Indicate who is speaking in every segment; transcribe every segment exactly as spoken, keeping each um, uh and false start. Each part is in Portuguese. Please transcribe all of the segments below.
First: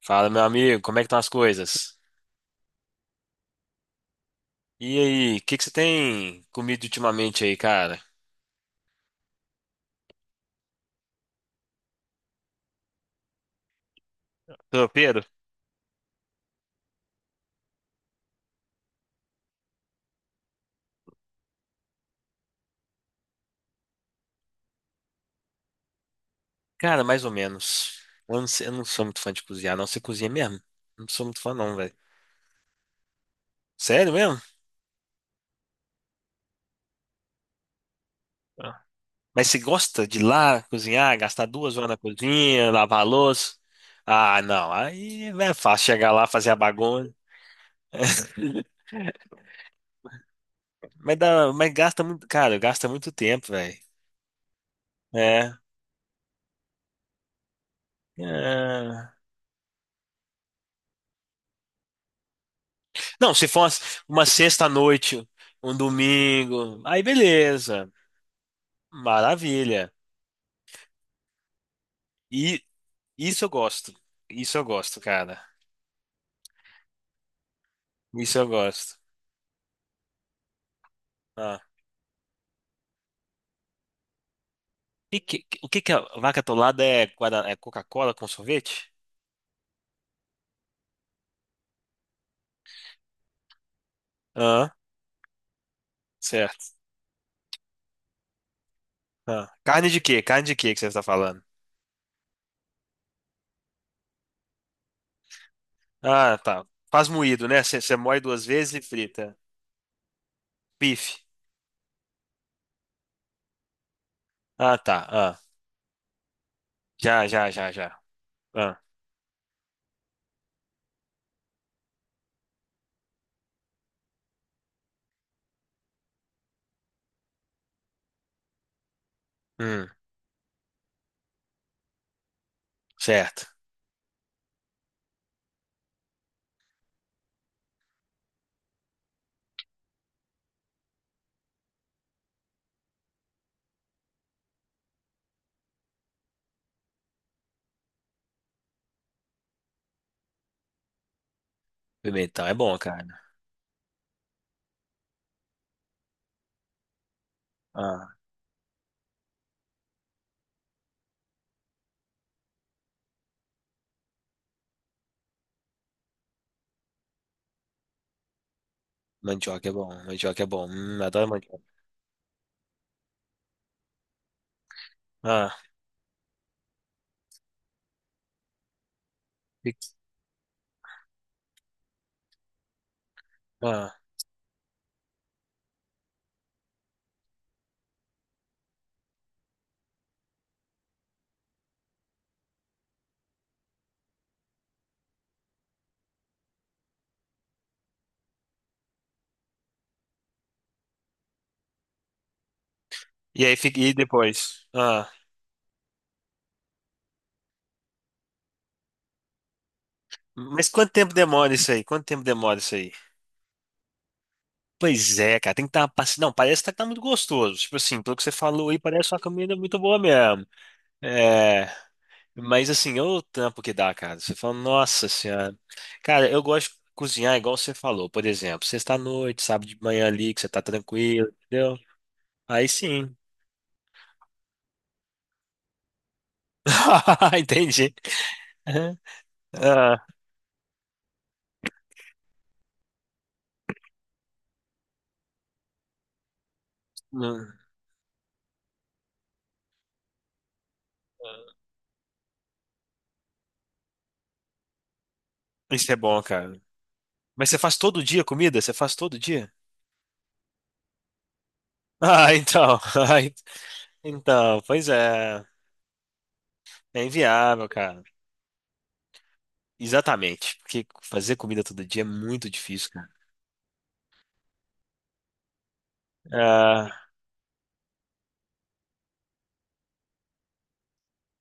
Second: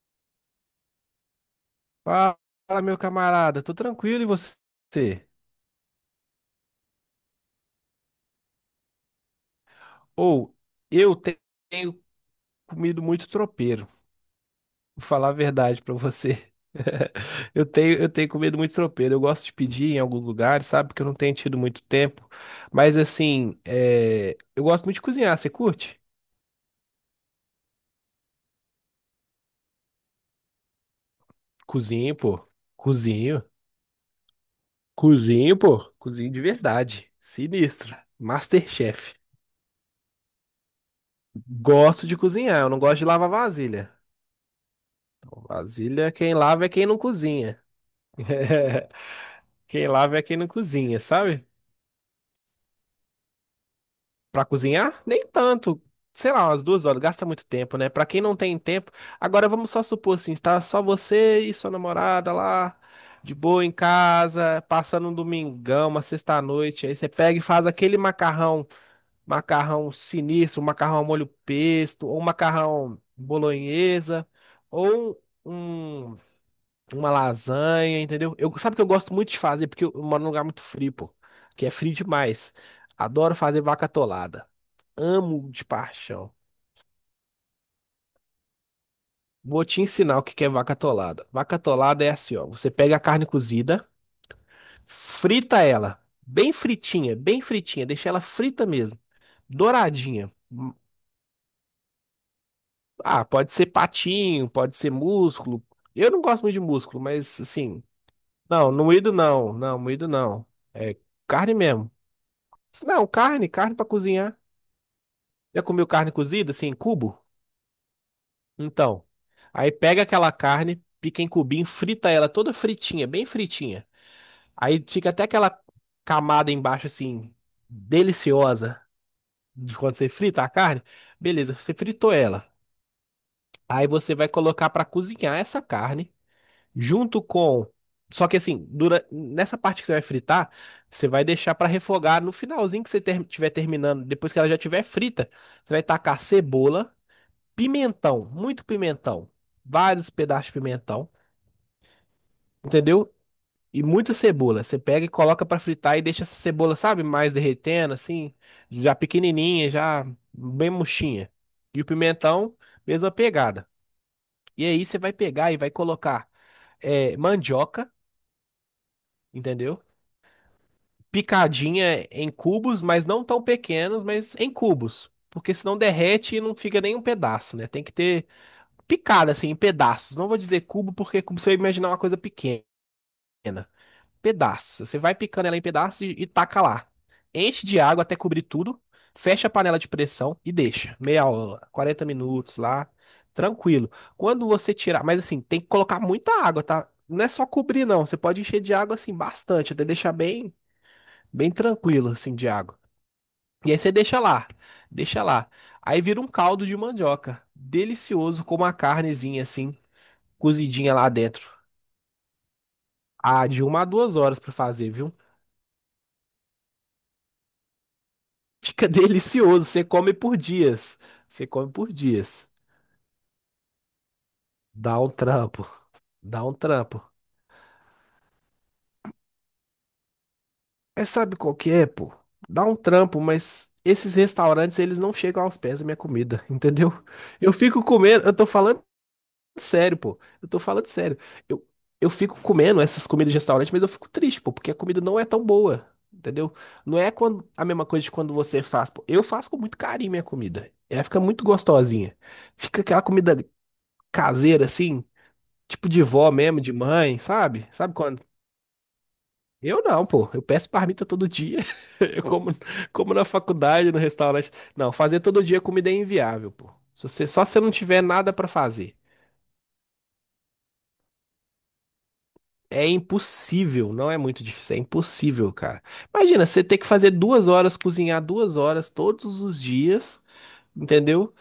Speaker 1: Fala, meu amigo, como é que estão as coisas?
Speaker 2: Fala, meu camarada, tô tranquilo e você?
Speaker 1: E aí, o que que você tem comido ultimamente aí, cara?
Speaker 2: Ou eu te- tenho comido muito tropeiro, vou
Speaker 1: Tropeiro?
Speaker 2: falar a verdade pra você. Eu tenho, eu tenho comido muito tropeiro. Eu gosto de pedir em alguns lugares, sabe? Porque eu não tenho tido muito tempo. Mas assim, é, eu gosto muito de cozinhar. Você curte?
Speaker 1: Cara, mais ou menos. Eu não, sei- eu não sou muito fã de cozinhar, não. Você cozinha mesmo? Não sou muito fã, não, velho.
Speaker 2: Cozinho, pô. Cozinho.
Speaker 1: Sério mesmo?
Speaker 2: Cozinho, pô. Cozinho de verdade. Sinistro.
Speaker 1: Ah.
Speaker 2: Masterchef.
Speaker 1: Mas você gosta de ir lá cozinhar, gastar duas horas na
Speaker 2: Gosto de cozinhar. Eu
Speaker 1: cozinha,
Speaker 2: não gosto
Speaker 1: lavar a
Speaker 2: de lavar
Speaker 1: louça?
Speaker 2: vasilha.
Speaker 1: Ah, não. Aí é fácil chegar
Speaker 2: Vasilha,
Speaker 1: lá,
Speaker 2: quem
Speaker 1: fazer a
Speaker 2: lava é quem não
Speaker 1: bagunça.
Speaker 2: cozinha. Quem lava é quem não cozinha,
Speaker 1: Mas,
Speaker 2: sabe?
Speaker 1: dá, mas gasta muito, cara, gasta muito tempo, velho.
Speaker 2: Pra cozinhar, nem
Speaker 1: É.
Speaker 2: tanto. Sei lá, umas duas horas, gasta muito tempo, né? Pra quem não tem tempo.
Speaker 1: É.
Speaker 2: Agora vamos só supor assim, está só você e sua namorada lá,
Speaker 1: Não,
Speaker 2: de
Speaker 1: se for
Speaker 2: boa
Speaker 1: uma,
Speaker 2: em
Speaker 1: uma
Speaker 2: casa, passando um
Speaker 1: sexta-noite, um
Speaker 2: domingão, uma
Speaker 1: domingo,
Speaker 2: sexta-noite. Aí
Speaker 1: aí
Speaker 2: você pega e faz
Speaker 1: beleza.
Speaker 2: aquele macarrão,
Speaker 1: Maravilha.
Speaker 2: macarrão sinistro, macarrão ao molho pesto, ou
Speaker 1: E
Speaker 2: macarrão
Speaker 1: isso eu gosto.
Speaker 2: bolonhesa,
Speaker 1: Isso eu gosto,
Speaker 2: ou
Speaker 1: cara.
Speaker 2: um uma lasanha, entendeu?
Speaker 1: Isso eu
Speaker 2: Eu, sabe que eu
Speaker 1: gosto.
Speaker 2: gosto muito de fazer, porque eu moro num lugar muito frio, pô.
Speaker 1: Ah.
Speaker 2: Que é frio demais. Adoro fazer vaca atolada.
Speaker 1: E que-
Speaker 2: Amo de
Speaker 1: o que que a
Speaker 2: paixão.
Speaker 1: vaca atolada é, guarda- é Coca-Cola com sorvete?
Speaker 2: Vou te ensinar o que que é vaca atolada. Vaca atolada é assim, ó. Você pega a carne cozida,
Speaker 1: Ah,
Speaker 2: frita ela. Bem
Speaker 1: certo.
Speaker 2: fritinha, bem fritinha. Deixa ela frita mesmo.
Speaker 1: Ah. Carne de quê?
Speaker 2: Douradinha.
Speaker 1: Carne de quê
Speaker 2: Hum.
Speaker 1: que você está falando?
Speaker 2: Ah, pode ser patinho, pode ser músculo. Eu não
Speaker 1: Ah,
Speaker 2: gosto muito de
Speaker 1: tá.
Speaker 2: músculo,
Speaker 1: Faz
Speaker 2: mas
Speaker 1: moído, né? Você
Speaker 2: assim.
Speaker 1: você moe duas
Speaker 2: Não,
Speaker 1: vezes e
Speaker 2: no moído
Speaker 1: frita.
Speaker 2: não. Não, moído não. É
Speaker 1: Bife.
Speaker 2: carne mesmo. Não, carne, carne pra cozinhar.
Speaker 1: Ah, tá. Ah.
Speaker 2: Já comeu carne cozida, assim, em cubo?
Speaker 1: Já, já, já, já. Ah.
Speaker 2: Então. Aí pega aquela carne, pica em cubinho, frita ela toda fritinha, bem fritinha. Aí fica até aquela camada embaixo, assim, deliciosa de
Speaker 1: Hum,
Speaker 2: quando você frita a carne. Beleza, você fritou ela.
Speaker 1: certo.
Speaker 2: Aí você vai colocar pra cozinhar essa carne junto com. Só que assim, dura... nessa parte que você vai fritar, você vai deixar pra refogar no finalzinho que você ter... tiver terminando, depois que ela já tiver frita, você vai tacar cebola. Pimentão, muito pimentão, vários pedaços de pimentão,
Speaker 1: Pimentão é bom, cara.
Speaker 2: entendeu? E muita cebola. Você pega e coloca pra fritar e deixa essa cebola, sabe, mais derretendo,
Speaker 1: Ah.
Speaker 2: assim, já pequenininha, já bem murchinha. E o pimentão, mesma pegada. E aí você vai pegar e vai colocar é, mandioca,
Speaker 1: Mandioca é
Speaker 2: entendeu?
Speaker 1: bom, mandioca é bom. Hum, adoro mandioca.
Speaker 2: Picadinha em cubos, mas não tão pequenos, mas em cubos. Porque
Speaker 1: Ah,
Speaker 2: senão derrete e não fica nem um pedaço, né? Tem que ter picada assim, em
Speaker 1: e,
Speaker 2: pedaços. Não vou dizer cubo, porque é como se eu imaginar uma coisa pequena. pequena.
Speaker 1: ah.
Speaker 2: Pedaços. Você vai picando ela em pedaços e, e taca lá. Enche de água até cobrir tudo. Fecha a panela de pressão e deixa. Meia hora, quarenta minutos lá. Tranquilo. Quando você tirar. Mas assim, tem que colocar muita água, tá? Não é só cobrir, não. Você pode encher de água assim, bastante. Até deixar bem, bem tranquilo, assim, de água.
Speaker 1: E aí,
Speaker 2: E aí
Speaker 1: fica,
Speaker 2: você
Speaker 1: e
Speaker 2: deixa lá.
Speaker 1: depois? Ah,
Speaker 2: Deixa lá. Aí vira um caldo de mandioca. Delicioso, com uma carnezinha assim,
Speaker 1: mas quanto
Speaker 2: cozidinha lá
Speaker 1: tempo
Speaker 2: dentro.
Speaker 1: demora isso aí? Quanto tempo demora isso aí?
Speaker 2: Ah, de uma a duas horas pra fazer, viu?
Speaker 1: Pois é, cara, tem que estar uma paci- Não, parece que tá muito gostoso. Tipo assim, pelo que você falou aí,
Speaker 2: Fica
Speaker 1: parece uma comida
Speaker 2: delicioso,
Speaker 1: muito
Speaker 2: você
Speaker 1: boa
Speaker 2: come por
Speaker 1: mesmo.
Speaker 2: dias. Você
Speaker 1: É,
Speaker 2: come por dias.
Speaker 1: mas assim, olha o trampo que dá, cara. Você fala,
Speaker 2: Dá
Speaker 1: nossa
Speaker 2: um
Speaker 1: senhora.
Speaker 2: trampo,
Speaker 1: Cara, eu
Speaker 2: dá um
Speaker 1: gosto de
Speaker 2: trampo.
Speaker 1: cozinhar igual você falou, por exemplo, sexta-noite, sábado de manhã ali, que você tá
Speaker 2: É,
Speaker 1: tranquilo,
Speaker 2: sabe qual que
Speaker 1: entendeu?
Speaker 2: é, pô? Dá
Speaker 1: Aí
Speaker 2: um
Speaker 1: sim.
Speaker 2: trampo, mas esses restaurantes, eles não chegam aos pés da minha comida, entendeu? Eu fico
Speaker 1: Entendi.
Speaker 2: comendo, eu tô falando sério,
Speaker 1: Ah,
Speaker 2: pô. Eu tô falando sério. Eu, eu fico comendo essas comidas de restaurante, mas eu fico triste, pô, porque a comida não é tão boa, entendeu? Não é
Speaker 1: não.
Speaker 2: quando, a mesma coisa de quando você faz, pô. Eu faço com muito carinho minha comida. Ela fica muito gostosinha. Fica aquela comida caseira, assim. Tipo
Speaker 1: Isso é
Speaker 2: de
Speaker 1: bom,
Speaker 2: vó
Speaker 1: cara.
Speaker 2: mesmo, de mãe,
Speaker 1: Mas você
Speaker 2: sabe?
Speaker 1: faz
Speaker 2: Sabe
Speaker 1: todo
Speaker 2: quando?
Speaker 1: dia comida? Você faz todo dia?
Speaker 2: Eu não, pô. Eu peço marmita todo dia. Eu
Speaker 1: Ah,
Speaker 2: como,
Speaker 1: então.
Speaker 2: como na
Speaker 1: Ai,
Speaker 2: faculdade, no restaurante.
Speaker 1: então, pois
Speaker 2: Não, fazer todo
Speaker 1: é.
Speaker 2: dia comida é inviável, pô.
Speaker 1: É
Speaker 2: Se você, só se você
Speaker 1: inviável,
Speaker 2: não
Speaker 1: cara.
Speaker 2: tiver nada pra fazer.
Speaker 1: Exatamente. Porque fazer comida todo dia é muito
Speaker 2: É
Speaker 1: difícil, cara.
Speaker 2: impossível, não é muito difícil, é impossível, cara. Imagina, você ter que
Speaker 1: Ah,
Speaker 2: fazer duas horas, cozinhar duas horas todos os dias, entendeu?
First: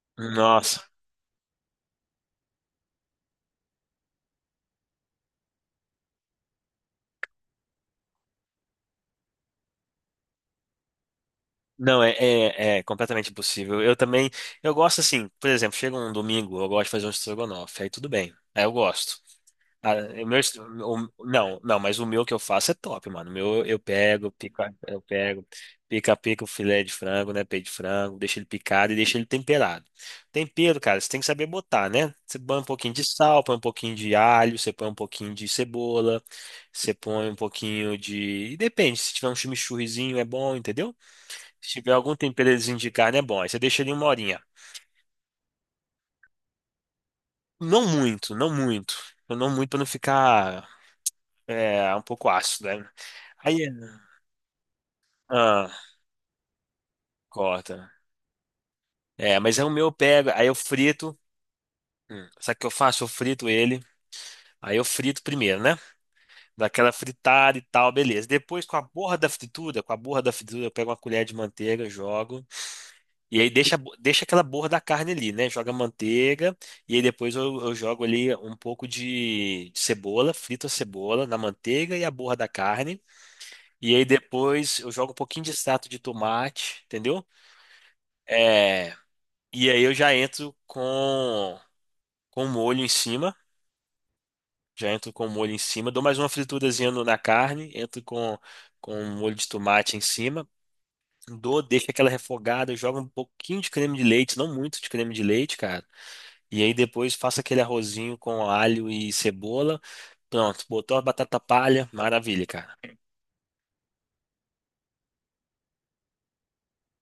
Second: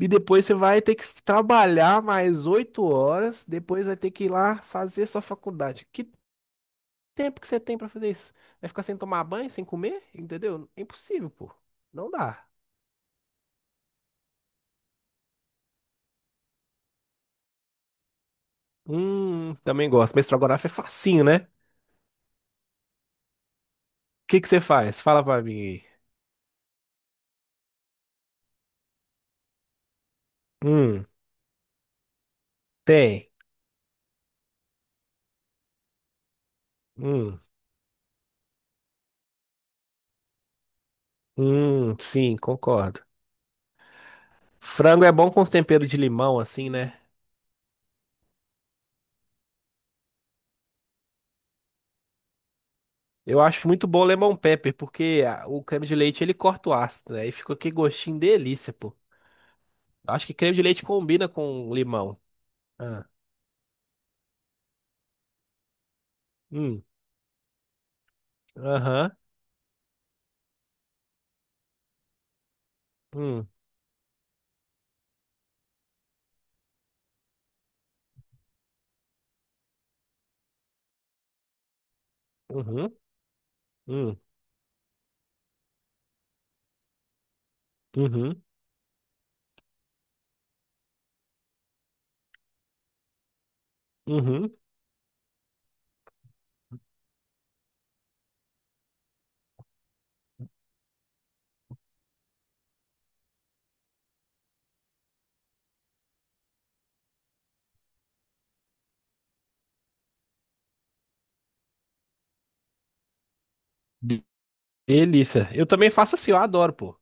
Speaker 2: E depois você vai
Speaker 1: nossa.
Speaker 2: ter que trabalhar mais oito horas, depois vai ter que ir lá fazer sua faculdade. Que tempo que você tem pra fazer isso? Vai ficar sem tomar banho, sem comer? Entendeu? É impossível, pô.
Speaker 1: Não,
Speaker 2: Não
Speaker 1: é,
Speaker 2: dá.
Speaker 1: é, é completamente impossível. Eu também. Eu gosto assim, por exemplo, chega um domingo, eu gosto de fazer um estrogonofe. Aí tudo bem. Aí eu gosto.
Speaker 2: Hum, também
Speaker 1: Ah,
Speaker 2: gosto. Mas
Speaker 1: o meu, est-
Speaker 2: estrogonofe é
Speaker 1: o-
Speaker 2: facinho, né? O
Speaker 1: não, não, mas o meu que eu faço é top, mano. O meu eu pego,
Speaker 2: que que você
Speaker 1: pica, eu
Speaker 2: faz? Fala pra
Speaker 1: pego,
Speaker 2: mim aí.
Speaker 1: pica, Pica o filé de frango, né? Peito de frango, deixa ele picado e deixa ele temperado. Tempero, cara,
Speaker 2: Hum,
Speaker 1: você tem que saber botar, né? Você põe um pouquinho de
Speaker 2: tem.
Speaker 1: sal, põe um pouquinho de alho, você põe um pouquinho de cebola, você põe um
Speaker 2: Hum,
Speaker 1: pouquinho de. E Depende, se tiver um chimichurrizinho é bom, entendeu? Se tiver
Speaker 2: hum,
Speaker 1: algum
Speaker 2: sim,
Speaker 1: temperozinho de
Speaker 2: concordo.
Speaker 1: carne é bom. Aí você deixa ele uma horinha.
Speaker 2: Frango é bom com os temperos de limão, assim, né?
Speaker 1: Não muito, não muito. Não muito pra não ficar. É, um pouco ácido, né?
Speaker 2: Eu
Speaker 1: Aí,
Speaker 2: acho muito bom o lemon pepper, porque a- o
Speaker 1: ah,
Speaker 2: creme de leite ele corta o ácido, né? Aí fica aquele
Speaker 1: corta.
Speaker 2: gostinho delícia, pô.
Speaker 1: É, mas aí o meu eu
Speaker 2: Eu acho
Speaker 1: pego.
Speaker 2: que
Speaker 1: Aí eu
Speaker 2: creme de leite
Speaker 1: frito.
Speaker 2: combina com limão.
Speaker 1: Hum, sabe o que eu faço?
Speaker 2: Ah,
Speaker 1: Eu frito ele. Aí eu frito primeiro, né?
Speaker 2: hum,
Speaker 1: Daquela fritada e tal, beleza. Depois, com a
Speaker 2: aham,
Speaker 1: borra da fritura, com a borra da fritura, eu pego uma colher de manteiga, jogo. E
Speaker 2: hum,
Speaker 1: aí deixa, a bo- deixa aquela borra da carne ali, né? Joga a manteiga. E aí depois eu, eu jogo ali um pouco de, de cebola, frito a cebola na manteiga e a borra da
Speaker 2: uhum,
Speaker 1: carne. E aí
Speaker 2: hum,
Speaker 1: depois eu jogo um pouquinho de extrato de tomate, entendeu?
Speaker 2: uhum,
Speaker 1: É, e aí eu já entro com com molho em cima,
Speaker 2: uhum.
Speaker 1: já entro com molho em cima, dou mais uma friturazinha no- na carne, entro com com molho de tomate em cima, dou, deixo aquela refogada, jogo um pouquinho de creme de leite, não muito de creme de leite, cara. E aí depois faço aquele arrozinho com alho e cebola. Pronto, botou a batata palha, maravilha, cara.
Speaker 2: De- Delícia. Eu também faço assim, eu adoro, pô.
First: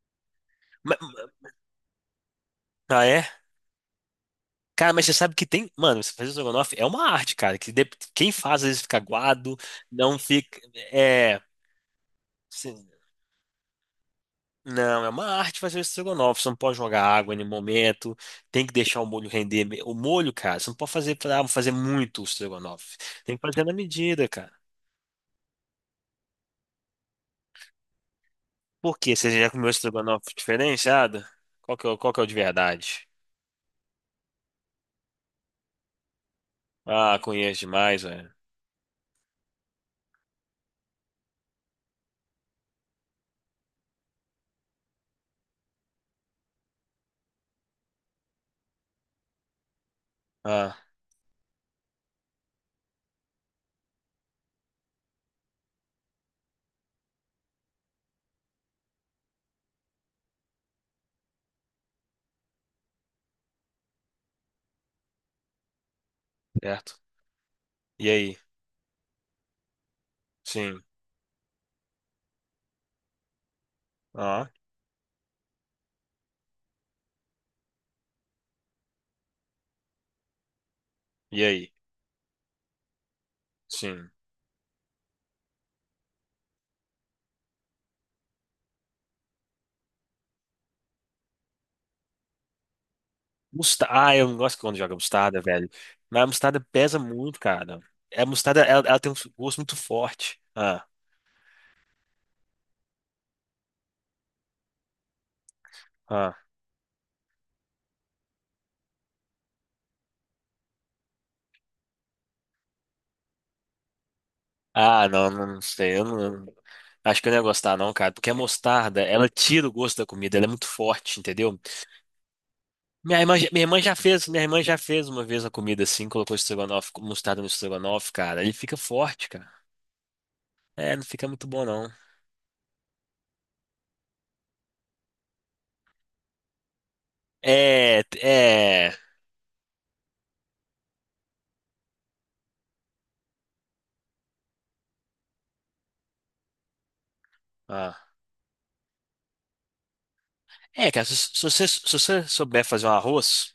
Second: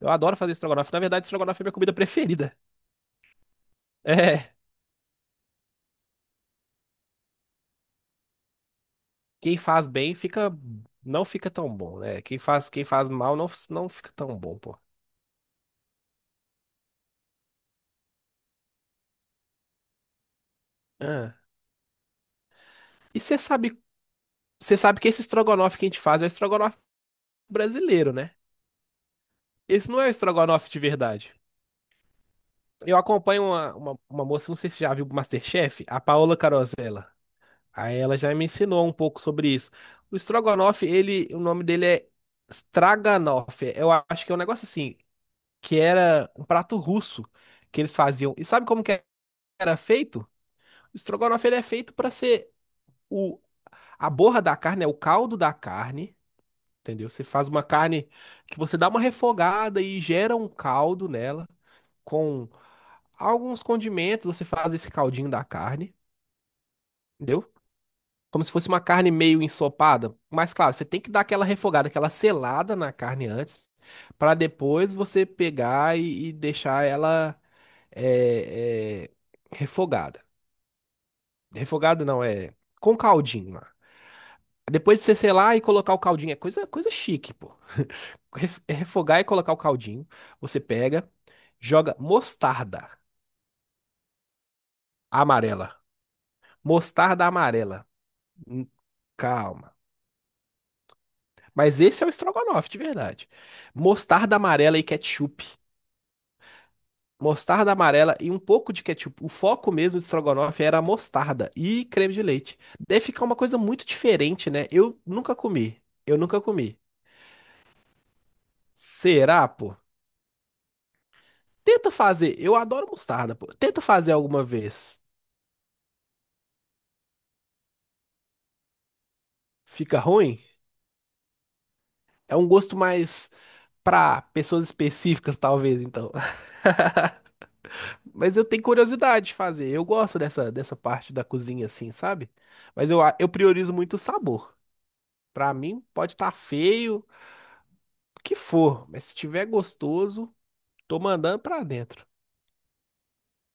Speaker 2: Eu adoro fazer estrogonofe.
Speaker 1: Ma-
Speaker 2: Na verdade,
Speaker 1: ma-
Speaker 2: estrogonofe é minha comida preferida.
Speaker 1: Ah, é?
Speaker 2: É,
Speaker 1: Cara, mas você sabe que tem. Mano, você fazer estrogonofe é uma arte, cara. Que de- Quem faz às vezes fica aguado,
Speaker 2: quem faz bem
Speaker 1: não
Speaker 2: fica,
Speaker 1: fica.
Speaker 2: não
Speaker 1: É.
Speaker 2: fica tão bom, né? Quem faz, quem
Speaker 1: Sim.
Speaker 2: faz mal não, não fica tão bom, pô.
Speaker 1: Não, é uma arte fazer o estrogonofe. Você não pode jogar água em nenhum momento. Tem que deixar o molho render. me- O molho, cara, você não pode fazer
Speaker 2: Ah.
Speaker 1: pra fazer muito o estrogonofe.
Speaker 2: E
Speaker 1: Tem
Speaker 2: você
Speaker 1: que fazer na
Speaker 2: sabe,
Speaker 1: medida, cara.
Speaker 2: você sabe que esse estrogonofe que a gente faz é o estrogonofe brasileiro, né?
Speaker 1: Por quê? Você já comeu
Speaker 2: Esse não é o
Speaker 1: estrogonofe
Speaker 2: estrogonofe de
Speaker 1: diferenciado?
Speaker 2: verdade.
Speaker 1: Qual que é, o- qual que é o de
Speaker 2: Eu
Speaker 1: verdade?
Speaker 2: acompanho uma, uma, uma moça, não sei se você já viu o MasterChef, a Paola Carosella.
Speaker 1: Ah, conheço
Speaker 2: Aí
Speaker 1: demais,
Speaker 2: ela já
Speaker 1: velho.
Speaker 2: me ensinou um pouco sobre isso. O estrogonofe, ele, o nome dele é Straganoff. Eu acho que é um negócio assim, que era um prato russo que eles faziam. E sabe como que era feito?
Speaker 1: Ah,
Speaker 2: O estrogonofe ele é feito para ser o a borra da carne, é o caldo da carne, entendeu? Você faz uma carne que você dá uma refogada e gera um caldo nela com alguns condimentos, você faz esse caldinho da carne.
Speaker 1: certo.
Speaker 2: Entendeu?
Speaker 1: E aí?
Speaker 2: Como se fosse uma carne meio ensopada. Mas claro,
Speaker 1: Sim.
Speaker 2: você tem que dar aquela refogada, aquela selada na carne antes, para
Speaker 1: Ah,
Speaker 2: depois você pegar e, e deixar ela é, é, refogada.
Speaker 1: e aí?
Speaker 2: Refogada não, é com caldinho lá.
Speaker 1: Sim.
Speaker 2: Depois de você selar e colocar o caldinho, é coisa, coisa chique, pô. Res- é Refogar e colocar o caldinho, você pega, joga mostarda
Speaker 1: Musta ah, eu não gosto quando joga mostarda, velho.
Speaker 2: amarela.
Speaker 1: Mas a mostarda pesa
Speaker 2: Mostarda
Speaker 1: muito, cara.
Speaker 2: amarela.
Speaker 1: É, a mostarda,
Speaker 2: Hum.
Speaker 1: ela, ela tem um gosto
Speaker 2: Calma.
Speaker 1: muito forte. Ah.
Speaker 2: Mas esse é o estrogonofe de verdade. Mostarda amarela e ketchup.
Speaker 1: ah.
Speaker 2: Mostarda amarela e um pouco de ketchup. O foco mesmo do estrogonofe era a mostarda e creme de leite. Deve ficar uma coisa muito diferente, né? Eu
Speaker 1: Ah, não,
Speaker 2: nunca
Speaker 1: não
Speaker 2: comi.
Speaker 1: sei. Eu
Speaker 2: Eu nunca
Speaker 1: não,
Speaker 2: comi.
Speaker 1: Acho que eu não ia gostar, não, cara. Porque a mostarda, ela
Speaker 2: Será,
Speaker 1: tira o
Speaker 2: pô?
Speaker 1: gosto da comida, ela é muito forte, entendeu?
Speaker 2: Tenta fazer. Eu adoro
Speaker 1: Minha
Speaker 2: mostarda,
Speaker 1: irmã,
Speaker 2: pô.
Speaker 1: já- minha irmã
Speaker 2: Tenta
Speaker 1: já
Speaker 2: fazer
Speaker 1: fez, minha
Speaker 2: alguma
Speaker 1: irmã já
Speaker 2: vez.
Speaker 1: fez uma vez a comida assim, colocou estrogonofe, mostarda no estrogonofe, cara. Ele fica forte, cara.
Speaker 2: Fica ruim?
Speaker 1: É, não fica muito bom, não.
Speaker 2: É um gosto mais pra pessoas específicas, talvez, então.
Speaker 1: É,
Speaker 2: Mas eu tenho
Speaker 1: é.
Speaker 2: curiosidade de fazer. Eu gosto dessa, dessa parte da cozinha assim, sabe? Mas eu, a- eu priorizo muito o sabor. Pra mim, pode estar feio,
Speaker 1: Ah.
Speaker 2: o que for, mas se tiver gostoso,
Speaker 1: É,
Speaker 2: tô
Speaker 1: cara, se,
Speaker 2: mandando
Speaker 1: se
Speaker 2: pra
Speaker 1: você, se
Speaker 2: dentro.
Speaker 1: você souber fazer um arroz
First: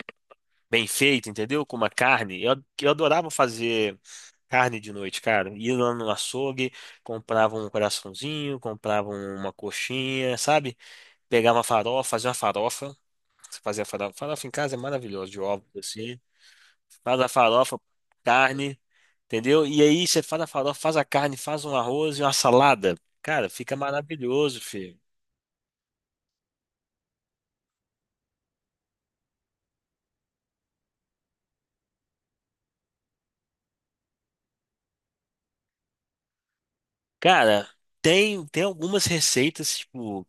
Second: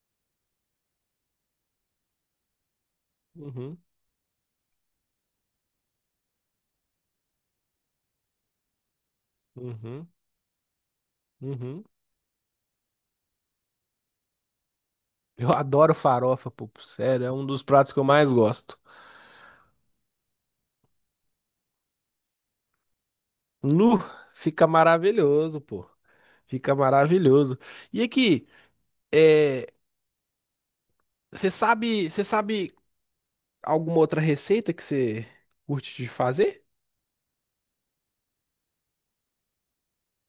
Speaker 1: bem feito, entendeu? Com uma carne, eu, eu adorava
Speaker 2: Uhum,
Speaker 1: fazer. Carne de noite, cara. Ia lá no açougue, comprava um coraçãozinho, comprava uma
Speaker 2: uhum,
Speaker 1: coxinha, sabe? Pegava uma
Speaker 2: uhum.
Speaker 1: farofa, fazia uma farofa. Você fazia farofa. Farofa em casa é maravilhosa, de
Speaker 2: Eu
Speaker 1: ovos,
Speaker 2: adoro
Speaker 1: assim.
Speaker 2: farofa, pô.
Speaker 1: Faz
Speaker 2: Sério,
Speaker 1: a
Speaker 2: é um dos
Speaker 1: farofa,
Speaker 2: pratos que eu mais gosto.
Speaker 1: carne, entendeu? E aí você faz a farofa, faz a carne, faz um arroz e uma salada. Cara, fica
Speaker 2: Nu,
Speaker 1: maravilhoso,
Speaker 2: fica
Speaker 1: filho.
Speaker 2: maravilhoso, pô. Fica maravilhoso. E aqui, é, você sabe, você sabe alguma outra receita que você curte de fazer?
Speaker 1: Cara, tem, tem algumas receitas, tipo.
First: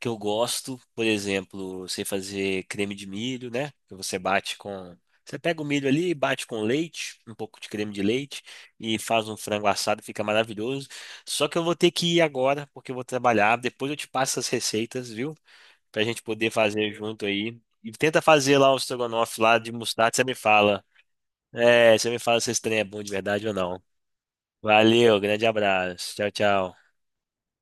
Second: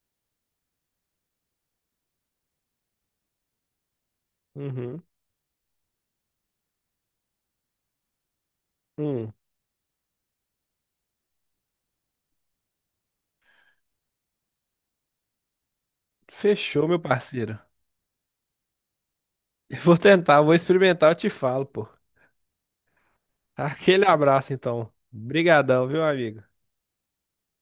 Speaker 1: que eu gosto, por exemplo, eu sei fazer creme de milho, né? Que você bate com.
Speaker 2: Uhum.
Speaker 1: Você pega o milho ali, bate com leite, um pouco de creme de leite, e faz
Speaker 2: Hum.
Speaker 1: um frango assado, fica maravilhoso. Só que eu vou ter que ir agora, porque eu vou trabalhar. Depois eu te passo as receitas, viu? Pra gente poder
Speaker 2: Fechou,
Speaker 1: fazer
Speaker 2: meu
Speaker 1: junto
Speaker 2: parceiro.
Speaker 1: aí. E tenta fazer lá o estrogonofe lá de
Speaker 2: Eu vou
Speaker 1: mostarda, você me
Speaker 2: tentar, vou
Speaker 1: fala.
Speaker 2: experimentar, eu te falo, pô.
Speaker 1: É, você me fala se esse trem é bom de verdade ou não.
Speaker 2: Aquele abraço, então.
Speaker 1: Valeu, grande
Speaker 2: Brigadão viu,
Speaker 1: abraço. Tchau,
Speaker 2: amigo?
Speaker 1: tchau.